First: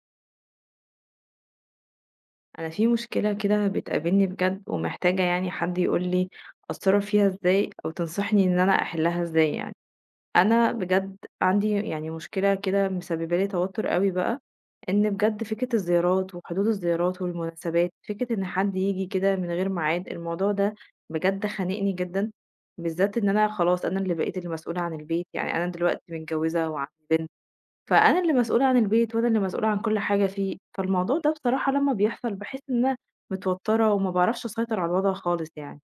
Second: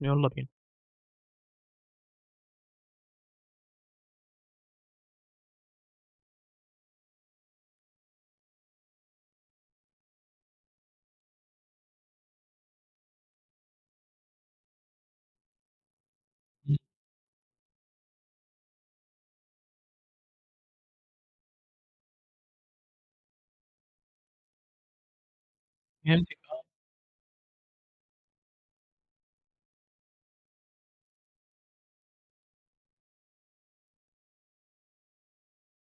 يالّا بينا. أنا في مشكلة كده بتقابلني بجد ومحتاجة يعني حد يقول لي أتصرف فيها إزاي أو تنصحني إن أنا أحلها إزاي يعني أنا بجد عندي يعني مشكلة كده مسببة لي توتر قوي بقى إن بجد فكرة الزيارات وحدود إمم. الزيارات والمناسبات فكرة إن حد يجي كده من غير ميعاد الموضوع ده بجد خانقني جدا بالذات إن أنا خلاص أنا اللي بقيت المسؤولة عن البيت يعني أنا دلوقتي فهمت. متجوزة وعندي بنت فأنا اللي مسؤولة عن البيت وأنا اللي مسؤولة عن كل حاجة فيه، فالموضوع ده بصراحة لمّا بيحصل باحس إن أنا متوتّرة وما باعرفش أسيطر على الوضع خالص يعني.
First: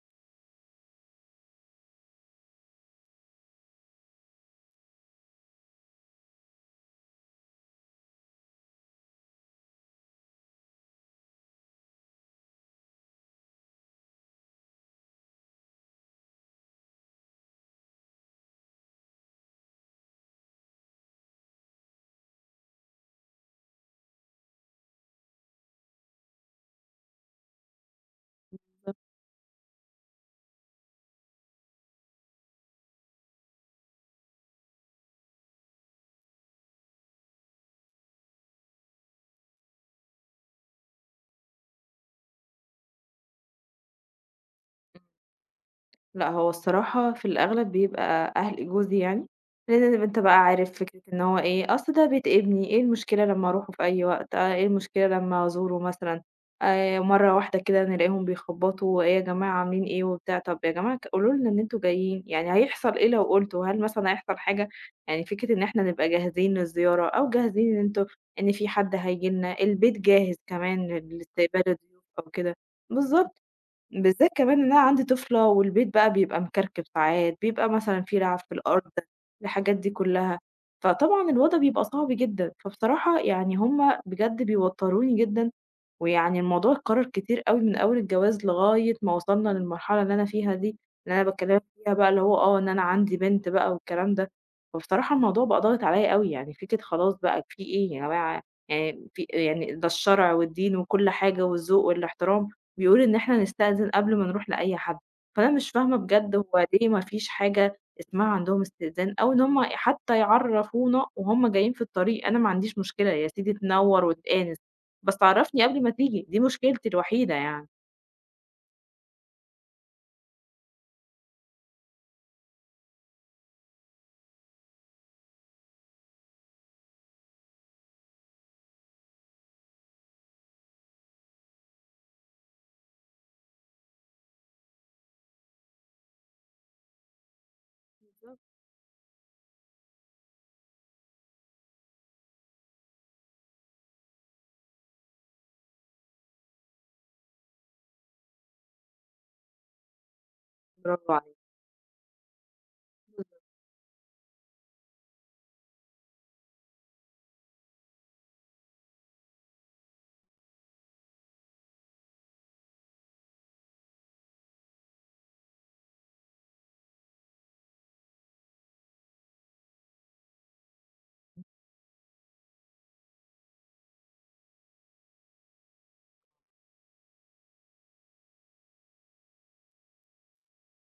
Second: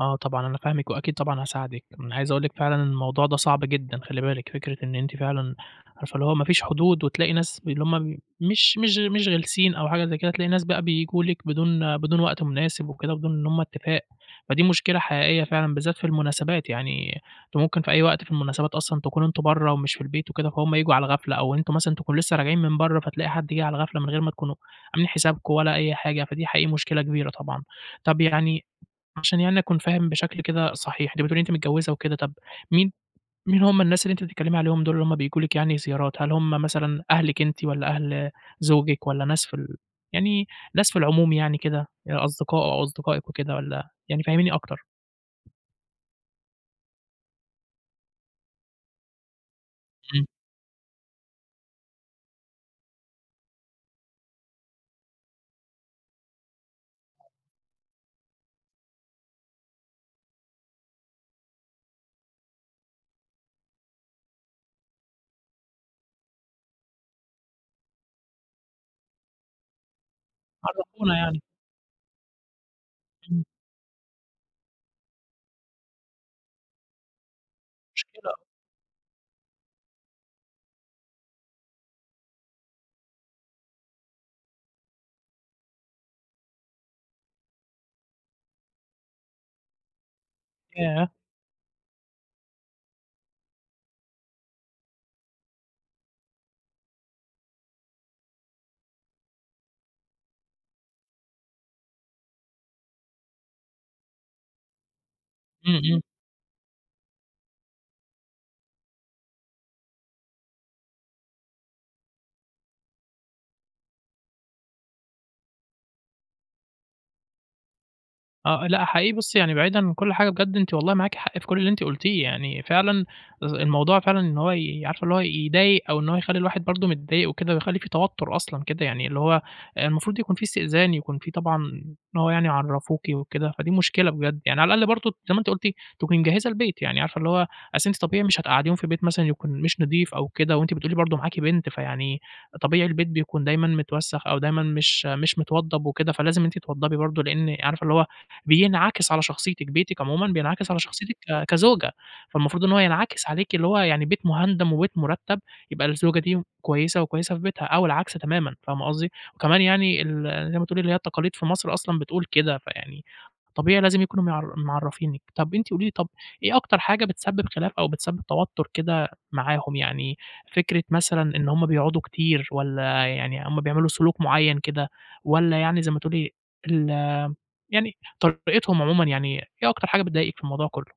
آه طبعًا، أنا فاهمِك وأكيد طبعًا هاساعدِك، أنا عايز أقول لِك فعلًا الموضوع ده صعب جدًا، خلّي بالِك، فكرة إن أنتِ فعلًا عارفة اللي هو ما فيش حدود وتلاقي ناس ب اللي هم مش غلسين أو حاجة زي كده، تلاقي ناس بقى بييجوا لِك بدون وقت مناسب وكده، بدون إن هم اتفاق، فدي مشكلة حقيقية فعلًا بالذات في المناسبات، يعني أنتم ممكن في أي وقت في المناسبات أصلًا تكونوا أنتم برّه ومش في البيت وكده، فهُم ييجوا على الغفلة أو أنتم مثلًا تكونوا لسه راجعين من برّه، فتلاقي حد جِه على الغفلة من غير ما تكونوا عاملين حسابكم ولا أي حاجة، فدي حقيقي مشكلة كبيرة طبعًا. طب يعني عشان يعني أكون فاهم بشكل كده صحيح، أنتِ بتقولي أنتِ متجوّزة وكده، طَب مين مين هم الناس اللي أنتِ بتتكلّمي عليهم دول اللي هم بييجوا لِك يعني زيارات؟ هل هم مثلًا أهلِك أنتِ والّا أهل زوجِك والّا ناس في ال يعني ناس في العموم يعني كده، أصدقاء أو أصدقائِك وكده والّا يعني فهّميني أكتر؟ لأ، هو الصراحة في الأغلب بيبقى أهل جوزي يعني، لأن أنت إمم. بقى عارف فكرة إن هو إيه، أصل ده بيت ابني، إيه المشكلة لمّا أروحه في أي وقت، إيه المشكلة لمّا أزوره مثلًا، مرة واحدة كده نلاقيهم بيخبطوا، إيه يا جماعة عاملين إيه وبتاع، طب يا جماعة قولوا لنا إن أنتم جايين، يعني هيحصل إيه لو قُلتوا، هل مثلًا هيحصل حاجة؟ يعني فكرة إن إحنا نبقى جاهزين للزيارة أو جاهزين إن أنتم إن في حد هييجي لنا، البيت جاهز كمان عرّفونا ل يعني. لاستقبال الضيوف أو كده، بالضبط. إمم، بالذات كمان إن أنا عندي طفلة والبيت بقى بيبقى مكركب ساعات، بيبقى مثلًا في مشكلة. لعب في الأرض، الحاجات دي كلّها، فطبعًا الوضع بيبقى صعب جدًا، فبصراحة يعني هُم بجد بيوتّروني جدًا ويعني الموضوع اتكرر كتير أوي من أول الجواز لغاية ما وصلنا للمرحلة اللي أنا فيها دي، ياه! اللي أنا باكلمك فيها بقى اللي هو آه إن أنا عندي بنت بقى والكلام ده، فبصراحة الموضوع بقى ضاغط عليَّ أوي، يعني فكرة خلاص بقى في إيه يا جماعة يعني في يعني ده الشرع والدين وكل حاجة والذوق والاحترام بيقول إن إحنا نستأذن قبل ما نروح لأي حد، فأنا مش إمم، فاهمة إمم. بجد هو ليه ما فيش حاجة اسمها عندهم استئذان، أو إن هم حتى يعرفونا وهُم جايين في الطريق، أنا ما عنديش مشكلة يا سيدي تنور وتآنس. بس تعرّفني قبل ما تيجي، دي مشكلتي الوحيدة يعني. آه، لأ حقيقي بُصّي، يعني بعيدًا عن كل حاجة بجد أنتِ والله معاكِ حق في كل اللي أنتِ قُلتيه، يعني فعلًا ز الموضوع فعلًا إن هو ي عارفة اللي هو يضايق أو إن هو يخلّي الواحد برضه متضايق وكده ويخلّي في توتُّر أصلًا كده، يعني اللي هو المفروض يكون في استئذان، يكون في طبعًا إن هو يعني يعرّفوكِ وكده، فدي مشكلة بجد، يعني على الأقل برضه زي ما أنتِ قُلتِ تكوني مجهّزة البيت، يعني عارفة اللي هو أصل أنتِ طبيعي مش بالضبط. هتقعّديهم في بيت مثلًا يكون مش نضيف أو كده وأنتِ بتقولي برضه معاكِ بنت، فيعني طبيعي البيت بيكون دايمًا متوسّخ أو دايمًا مش متوضّب وكده، فلازم أنتِ توضّبي برضه لإن عارفة اللي هو بينعكس على شخصيتِك، بيتِك عمومًا بينعكس على برافو شخصيتِك عليكِ. ك كزوجة، فالمفروض إن هو ينعكس عليكِ اللي هو يعني بيت مهندم وبيت مرتّب، يبقى الزوجة دي كويسة وكويسة في بيتها أو العكس تمامًا، فاهمة قصدي؟ وكمان يعني ال زي ما تقولي اللي هي التقاليد في مصر أصلًا بتقول كده، فيعني طبيعي لازم يكونوا معر معرّفينِك. طَب أنتِ قولي لي، طَب إيه أكتر حاجة بتسبب خلاف أو بتسبب توتر كده معاهم؟ يعني فكرة مثلًا إن هم بيقعدوا كتير والّا يعني هم بيعملوا سلوك معيّن كده والّا يعني زي ما تقولي ال يعني طريقتهم عمومًا، يعني إيه أكتر حاجة بتضايقِك في الموضوع كُلّه؟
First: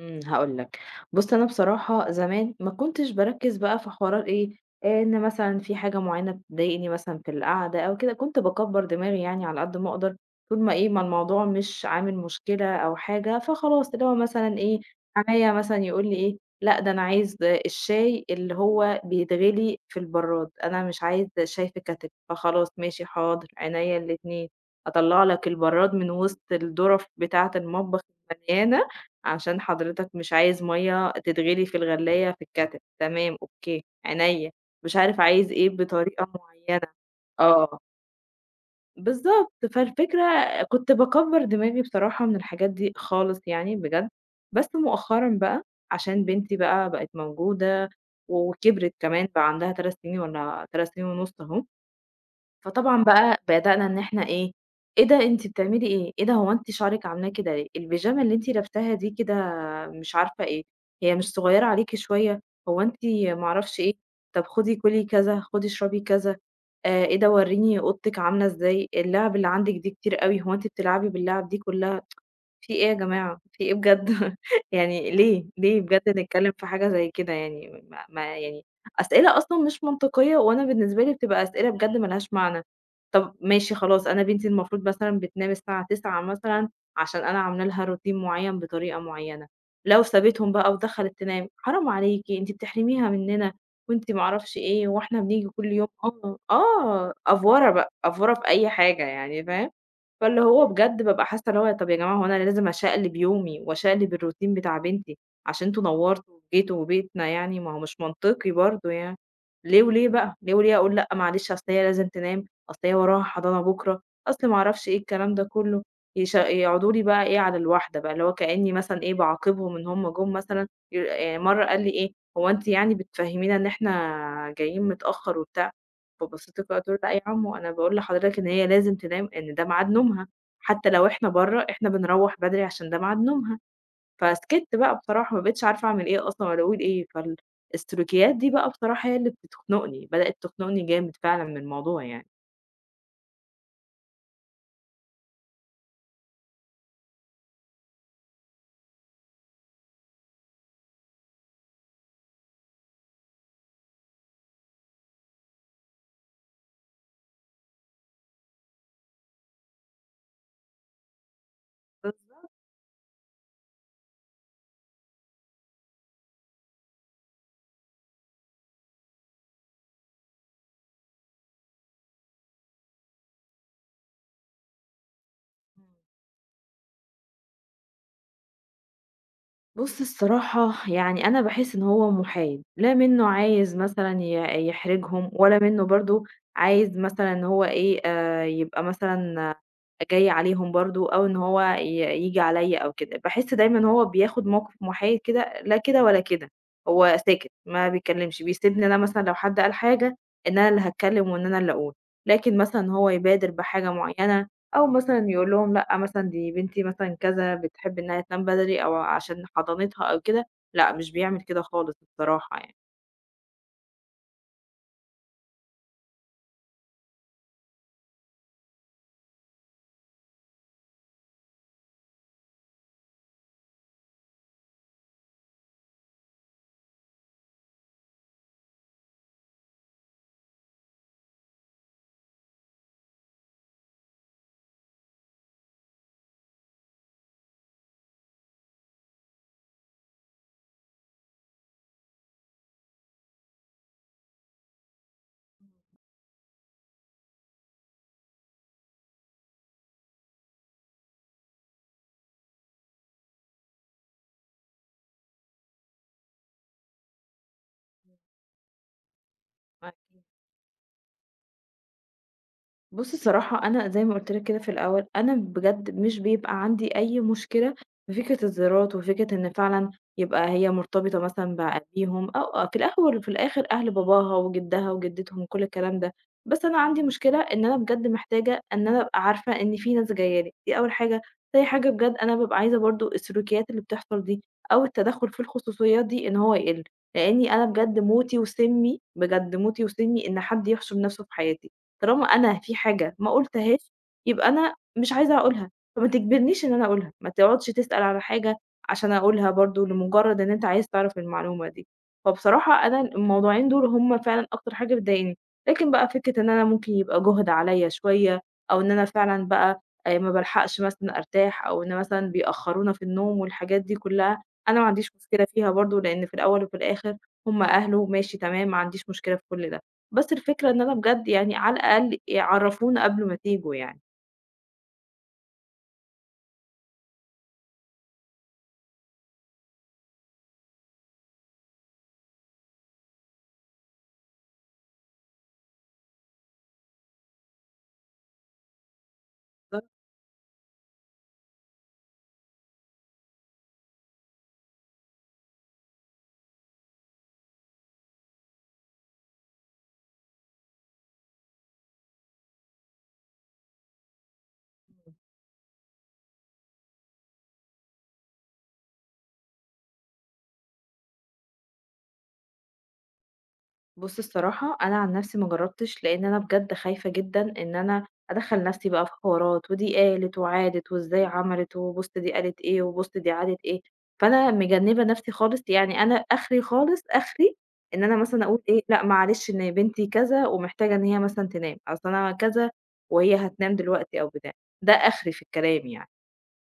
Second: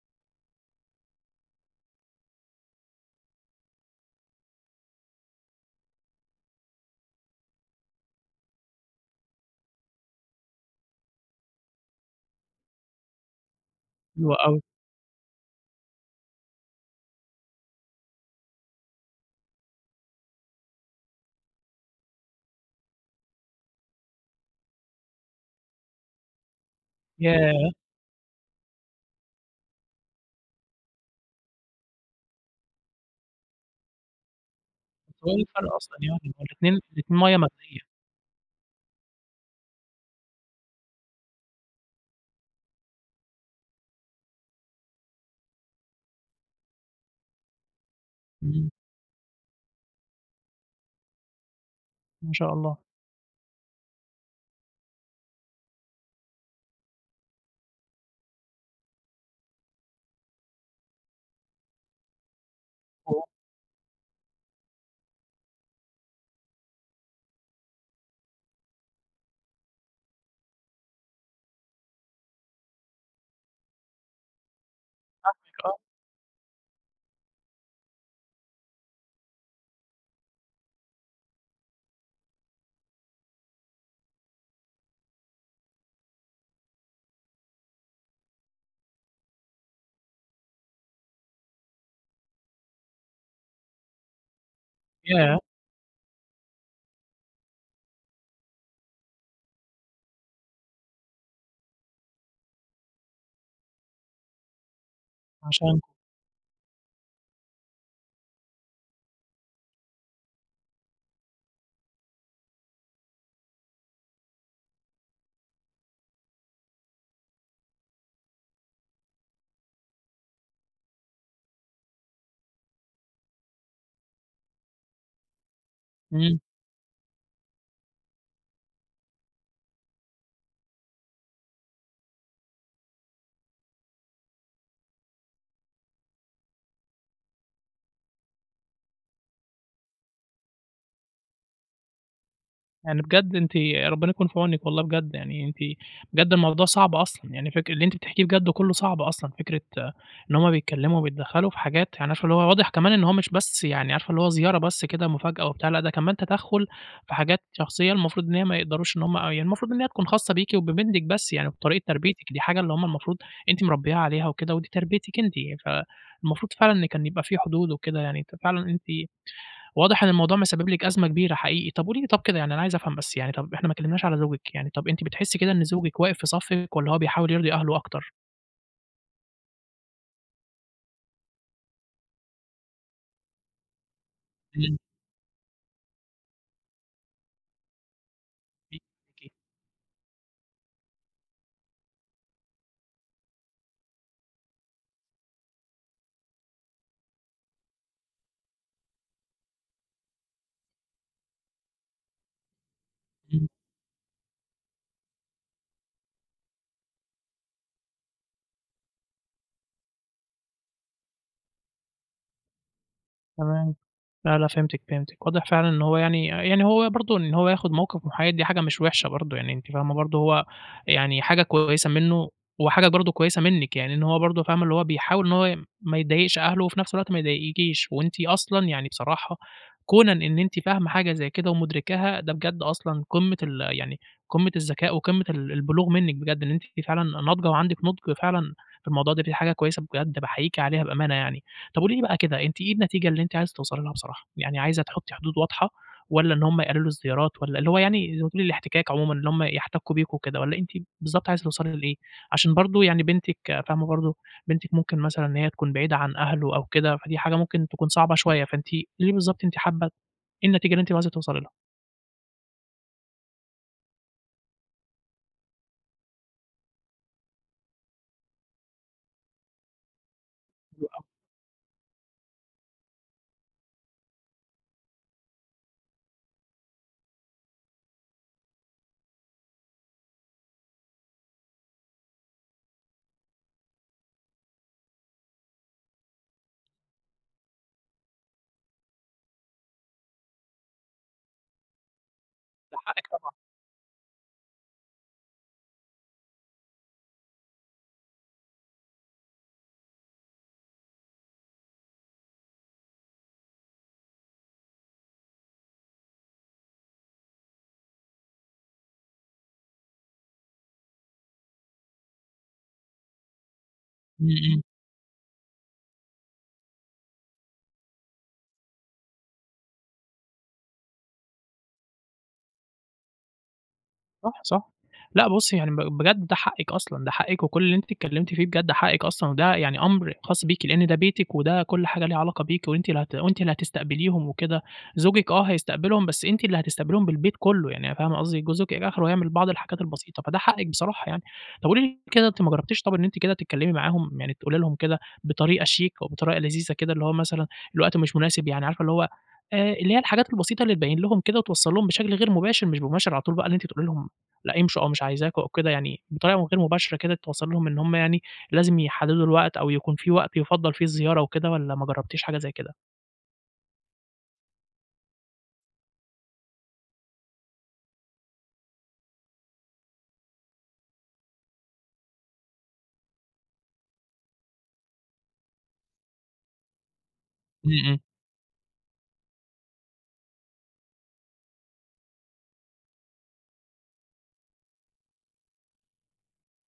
إمم، هاقول لك، بُص أنا بصراحة زمان ما كنتش باركّز بقى في حوارات إيه، إيه إن مثلًا في حاجة معيّنة بتضايقني مثلًا في القعدة أو كده، كنت باكبّر دماغي يعني على قد ما أقدر، طول ما إيه، ما الموضوع مش عامل مشكلة أو حاجة، فخلاص اللي هو حلو مثلًا أوي. إيه، حمايا مثلًا يقول لي إيه، لأ ده أنا عايز الشاي اللي هو بيتغلي في البراد، أنا مش عايز شاي في كاتل، فخلاص ماشي حاضر، عينيا الاتنين، أطلّع لك البراد من وسط الدُرف بتاعة ياه! المطبخ المليانة عشان حضرتك مش عايز مَيّة تتغلي في الغلّاية في الكَتَل، تمام، أوكي، عينيا، مش عارف هو إيه عايز إيه الفرق أصلًا يعني؟ بطريقة هو الاتنين معيّنة الاتنين مَيّة آه، مغلية. بالضبط، فالفكرة كنت باكبّر دماغي بصراحة من الحاجات دي خالص يعني بجد، بس مؤخرًا بقى عشان بنتي بقى بقت موجودة إمم. وكبرت كمان بقى عندها 3 سنين والّا 3 سنين ونُص أهو. ما شاء الله. فطبعًا بقى بدأنا إن إحنا إيه، إيه ده أنتِ بتعملي إيه؟ إيه ده هو أنتِ شعرِك عاملاه كده ليه؟ البيجامة اللي أنتِ لابساها دي كده مش عارفة إيه، هي مش صغيّرة عليكِ شوية؟ هو أنتِ أوك. ما أعرفش إيه، طب خدي كُلي كذا، خدي اشربي كذا، إيه ده ورّيني أوضتِك عاملة إزاي، اللعب اللي عندِك دي كتير أوي، هو أنتِ بتلعبي باللعب دي كلّها؟ في إيه يا جماعة، في إيه بجد يعني ليه، آه. ليه بجد نتكلّم في حاجة زي كده يعني ما يعني أسئلة أصلًا مش منطقية، وأنا بالنسبة لي بتبقى أسئلة بجد ما لهاش معنى. طب ماشي خلاص أنا بنتي المفروض مثلًا بتنام الساعة 09:00 مثلًا عشان أنا عاملة لها روتين معيّن بطريقة معيّنة، لو سابتهم بقى ودخلت تنام، حرام عليكِ أنتِ بتحرميها مننا وأنتِ ما أعرفش إيه، وإحنا ياه! بنيجي كل يوم آه، آه، أفورة بقى، أفورة في أي حاجة يعني فاهم؟ فاللي هو بجد بابقى حاسة اللي هو طَب يا جماعة هو أنا لازم أشقلب يومي وأشقلب الروتين بتاع بنتي عشان أنتم عشانكم. نوّرتوا وجيتوا وبيتنا يعني، ما هو مش منطقي برضه يعني، ليه وليه بقى، ليه وليه أقول لأ معلش أصل هي لازم تنام، أصل هي وراها حضانة بُكرة، أصل ما أعرفش إيه الكلام ده كلّه، يش يقعدوا لي بقى إيه على الواحدة بقى، اللي هو كإني مثلًا إيه باعاقبهم إن هُم جُم مثلًا ي مرّة قال لي إيه: "هو أنتِ يعني بتفهمينا إن إحنا جايين متأخر وبتاع؟" إمم. فبصيت لكده قلت له: "لأ يا عمو أنا باقول لحضرتك إن هي لازم تنام إن ده ميعاد نومها، حتى لو إحنا برّه إحنا بنروّح بدري عشان ده ميعاد نومها." فسكِت بقى بصراحة ما بقيتش عارفة أعمل إيه أصلًا والّا أقول إيه، السلوكيات دي بقى بصراحة هي اللي بتخنقني، بدأت تخنقني جامد فعلًا من الموضوع يعني. يعني بجد أنتِ ربنا يكون في عونِك والله بجد، يعني أنتِ بجد الموضوع صعب أصلًا، يعني فك اللي أنتِ بتحكيه بجد كلّه صعب أصلًا، فكرة آه، إن هُم بيتكلّموا وبيتدخّلوا في حاجات، يعني عارفة اللي هو واضح كمان إن هو مش بس يعني عارفة اللي هو زيارة بس كده مفاجأة وبتاع، لأ ده كمان تدخُّل في حاجات شخصية المفروض إن هي ما يقدروش إن هُم يعني المفروض إن هي تكون خاصة بيكِ وببنتِك بس، يعني وبطريقة تربيتِك، دي بالضبط. حاجة اللي هُم المفروض أنتِ مربّياها عليها وكده ودي تربيتِك أنتِ، فالمفروض فعلًا إن كان يبقى في حدود وكده، يعني أنتِ فعلًا أنتِ واضح إن الموضوع مسبب لِك أزمة كبيرة حقيقي. طب قولي لي طب كده، يعني أنا عايز أفهم بس يعني، طب إحنا ما اتكلمناش على زوجِك، يعني طب أنتِ بتحسي كده إن إمم. زوجِك واقف في صفِّك والّا هو بيحاول يرضي أهله أكتر؟ بُص الصراحة يعني أنا باحس إن هو مُحايد، لا منّه عايز مثلًا إمم. يحرجهم ولا منّه برضه عايز مثلًا إن هو إيه، يبقى مثلًا آه جاي عليهم برضه أو إن هو ييجي عليّا أو كده، باحس دايمًا إن هو بياخد موقِف مُحايد كده، لا كده ولا كده، هو ساكت ما بيتكلّمش، بيسيبني أنا مثلًا لو حد قال حاجة إن أنا اللي هاتكلّم وإن أنا اللي أقول، لكن مثلًا إن هو يبادر بحاجة معيّنة أو مثلًا يقول لهم لأ مثلًا دي بنتي مثلًا كذا بتحب إنها تنام بدري أو عشان حضانتها أو كده، لأ مش بيعمل كده خالص الصراحة تمام. لا، لا فهمتِك، فهمتِك. واضح فعلًا إن هو يعني يعني هو برضه إن هو ياخد موقِف محايد، دي حاجة مش وِحشة برضه، يعني أنتِ فاهمة برضه هو يعني حاجة كويسة منّه وحاجة برضه كويسة منِّك، يعني إن هو برضه فاهمة اللي هو بيحاول إن هو ما يضايقش أهله وفي نفس الوقت ما يضايقكيش، وأنتِ أصلًا يعني بصراحة كونًا إن أنتِ فاهمة حاجة زي كده ومُدركاها، ده بجد أصلًا قمّة ال يعني قمّة الذكاء وقمّة ال البلوغ منِّك بجد، إن أنتِ فعلًا ناضجة وعندِك نُضج فعلًا في الموضوع ده، دي حاجة كويسة بجد باحييكِ عليها بأمانة يعني. طب قولي لي بقى كده، أنتِ إيه النتيجة اللي أنتِ عايزة توصلي لها بصراحة؟ يعني عايزة تحطّي حدود واضحة والّا إن هُم يقللوا الزيارات والّا اللي هو يعني زي ما تقولي الاحتكاك عمومًا، اللي هُم يحتكّوا بيكم وكده، والّا أنتِ بالضبط عايزة توصلي لإيه؟ عشان برضه يعني بنتِك فاهمة برضه، بنتِك ممكن مثلًا إن هي تكون بعيدة عن أهله أو كده، فدي حاجة ممكن تكون صعبة شوية، فأنتِ إيه بالضبط أنتِ حابة، يعني. إيه النتيجة اللي أنتِ عايزة توصلي لها؟ بُصّي الصراحة أنا زي ما قُلت لك كده في الأول، أنا بجد مش بيبقى عندي أي مشكلة في فكرة الزيارات وفكرة إن فعلًا يبقى هي حلو أوي، مرتبطة مثلًا بأهاليهم أو آه، في الأول وفي الآخر أهل باباها وجدها وجدتهم وكل الكلام ده، بس أنا عندي مشكلة إن أنا بجد محتاجة إن أنا أبقى عارفة إن في ناس جاية لي، دي أول حاجة، تاني حاجة بجد أنا بابقى عايزة برضه السلوكيات اللي بتحصل دي أو التدخُّل في الخصوصيات دي إن هو يقِل، لإني أنا بجد موتي وسمي، بجد موتي وسمي إن حد يحشم نَفْسه في حياتي. طالما أنا في ده حقِّك حاجة ما طبعًا. قُلتهاش، يبقى أنا مش عايزة أقولها، فما تجبرنيش إن أنا أقولها، ما تقعدش تسأل على حاجة عشان أقولها برضه لمجرد إن أنت عايز تعرف المعلومة دي، فبصراحة أنا الموضوعين دول هُم فعلًا أكتر حاجة بتضايقني، لكن بقى فكرة إن أنا ممكن يبقى جُهد عليَّ شوية، أو إن أنا فعلًا بقى ما بالحقش مثلًا أرتاح، أو إن مثلًا بيأخّرونا في النوم والحاجات دي إمم، كلّها، إمم. أنا ما عنديش مشكلة فيها برضه، لإن في الأول وفي الآخر هُم أهله ماشي تمام، ما عنديش مشكلة في كل ده. بس الفكرة إن أنا بجد يعني على الأقل يعرّفونا قبل ما تيجوا يعني. صح، صح. لأ بُصّي، يعني ب بجد ده حقِّك أصلًا، ده حقِّك وكل اللي أنتِ اتكلمتِ فيه بجد حقِّك أصلًا، وده يعني أمر خاص بيكِ، لإن ده بيتِك وده كل حاجة ليها علاقة بيكِ، وأنتِ اللي هت وأنتِ اللي هتستقبليهم وكده. زوجِك آه هيستقبلهم، بس أنتِ اللي هتستقبليهم بالبيت كله، يعني فاهمة قصدي؟ جوزِك آخره هيعمل بعض الحاجات بالضبط. البسيطة، فده حقِّك بصراحة يعني. طب قولي لي كده، أنتِ ما جربتيش طب إن أنتِ كده تتكلمي معاهم، يعني تقولي لهم كده بطريقة شيك أو بطريقة لذيذة كده، اللي هو مثلًا الوقت مش مناسب، يعني عارفة اللي هو اللي هي الحاجات البسيطة اللي تبين لهم كده وتوصّل لهم بشكل غير مباشر، مش مباشر على طول بقى اللي أنتِ تقولي لهم لأ يمشوا أو مش عايزاكم أو كده، يعني بطريقة غير مباشرة كده توصّل لهم إن هم يعني لازم يحددوا الوقت أو يكون في وقت يُفضّل فيه الزيارة وكده، والّا ما جرّبتيش حاجة زي كده؟ بُصّ الصراحة أنا عن نَفْسي ما جرّبتش، لإن أنا بجد خايفة جدًا إن أنا أدخّل نَفْسي بقى في حوارات، ودي قالت وعادت وإزاي عملت، وبُصّ دي قالت إيه، وبُصّ دي عادت إيه، فأنا مجنّبة نَفْسي خالص، يعني أنا آخري خالص، آخري إمم، إمم. إن أنا مثلًا أقول إيه، لأ معلش إن بنتي كذا ومحتاجة إن هي مثلًا تنام، أصل أنا كذا وهي هتنام دلوقتي أو بتاع، ده آخري في الكلام يعني.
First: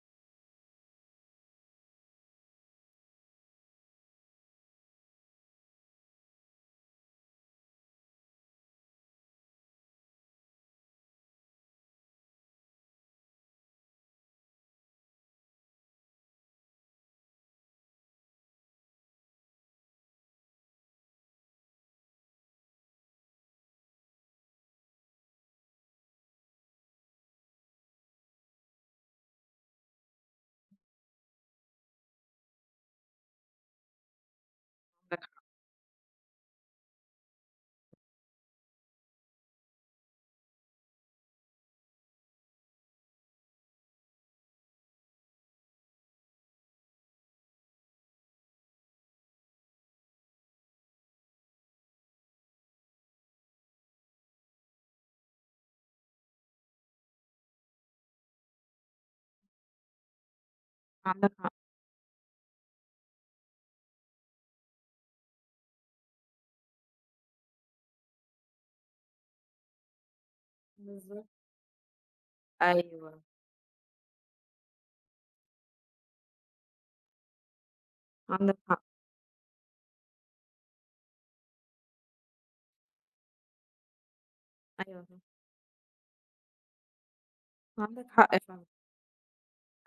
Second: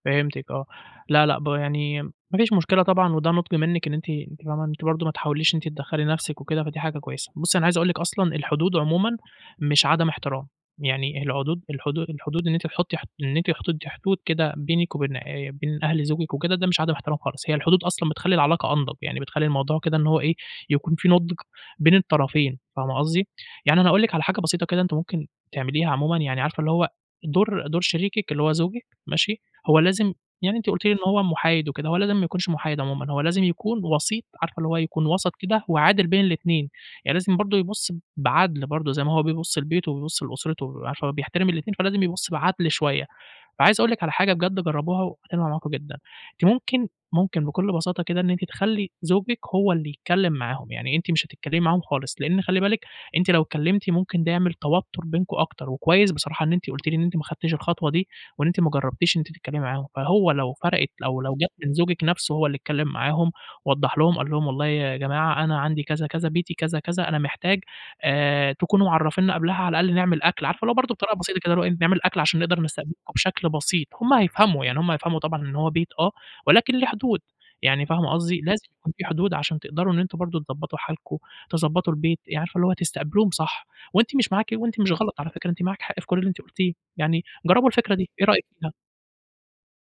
فهمتِك آه. لا، لأ، ب يعني ما فيش مشكلة طبعًا، وده نُضْج منِّك إن أنتِ أنتِ فاهمة، أنتِ برضه ما تحاوليش إن أنتِ تدخّلي نَفْسِك وكده، فدي حاجة كويسة. بُصّي، أنا عايز أقول لِك أصلًا الحدود عمومًا مش عدم احترام، يعني العدود الحدو الحدود إن أنتِ تحُطّي حد إن أنتِ تحُطّي حدود كده بينِك وبين بين أهل زوجِك وكده، ده مش عدم احترام خالص، هي الحدود أصلًا بتخلّي العلاقة أنضَج، يعني بتخلّي الموضوع كده إن هو إيه، يكون في نُضْج بين الطرفين، فاهمة قصدي؟ يعني أنا هاقول لِك على حاجة بسيطة كده أنتِ ممكن تعمليها عمومًا، يعني عارفة اللي هو دور شريكِك اللي هو زوجِك ماشي، هو لازم يعني أنتِ قُلتِ لي إن هو محايد وكده، هو لازم ما يكونش محايد عمومًا، هو لازم يكون وسيط، عارفة اللي هو يكون وسط كده وعادل بين الاتنين، يعني لازم برضه يبُص بعدل برضه زي ما هو بيبُص لبيته وبيبُص لأسرته، عارفة هو بيحترم الاتنين، فلازم يبُص بعدل شوية. فعايز أقول لِك على حاجة بجد جرّبوها وهتنفع معاكم جدًا، أنتِ ممكن بكل بساطة كده إن أنتِ تخلّي زوجِك هو اللي يتكلّم معاهم، يعني أنتِ مش هتتكلّمي معاهم خالص، لإن خلّي بالِك أنتِ لو اتكلّمتِ ممكن ده يعمل توتُّر بينكم أكتر، وكويس بصراحة إن أنتِ قُلتِ لي إن أنتِ ما خدتيش الخطوة دي، وإن أنتِ ما جرّبتيش إن أنتِ تتكلّمي معاهم، فهو لو فرقِت أو عندك لو جات حق. من زوجِك نَفْسه هو اللي اتكلّم معاهم، ووضّح لهم قال لهم والله يا جماعة أنا عندي كذا، كذا، بيتي كذا، كذا، أنا محتاج تكونوا معرّفينّا قبلها على الأقل نعمل أكل، عارفة اللي هو برضه بطريقة بالضبط. بسيطة كده اللي هو إيه، نعمل أكل عشان نقدر نستقبلكم أيوه، بشكل بسيط، هُم هيفهموا، يعني هُم هيفهموا طبعًا إن هو بيت آه، ولكن ليه حدود، يعني فاهمة قصدي، عندك لازم حق. يكون في حدود عشان تقدروا إن أنتم برضه تضبّطوا حالكم، تضبّطوا البيت، يعني عارفة اللي هو تستقبلوهم صح، وأنتِ مش معاكِ وأنتِ مش أيوه صح، غلط على فكرة، أنتِ معاكِ حق في كل اللي أنتِ قُلتيه، يعني جرّبوا الفكرة عندك دي، إيه حق رأيِك فعلًا، فيها؟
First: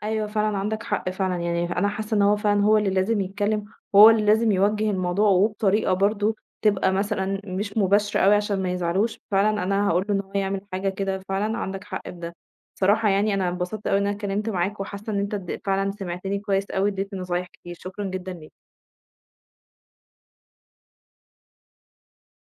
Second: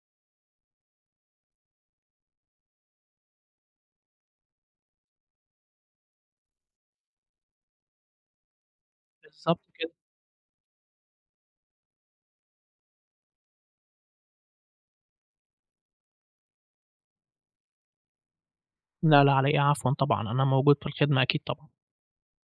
أيوه فعلًا عندك حق فعلًا، يعني أنا حاسة إن هو فعلًا هو اللي لازم يتكلم، وهو اللي لازم يوجّه الموضوع وبطريقة برضه تبقى مثلًا مش مباشرة أوي عشان ما يزعلوش، بالضبط فعلًا أنا كده. هاقول له إن هو يعمل حاجة كده فعلًا، عندك حق في ده. بصراحة يعني أنا اتبسطت أوي إن أنا اتكلمت معاك، وحاسة إن أنت اد فعلًا سمعتني كويس أوي، اديتني نصايح كتير، شكرًا جدًا ليك. لا، لا على إيه، عفوًا طبعًا، أنا موجود في الخدمة أكيد طبعًا.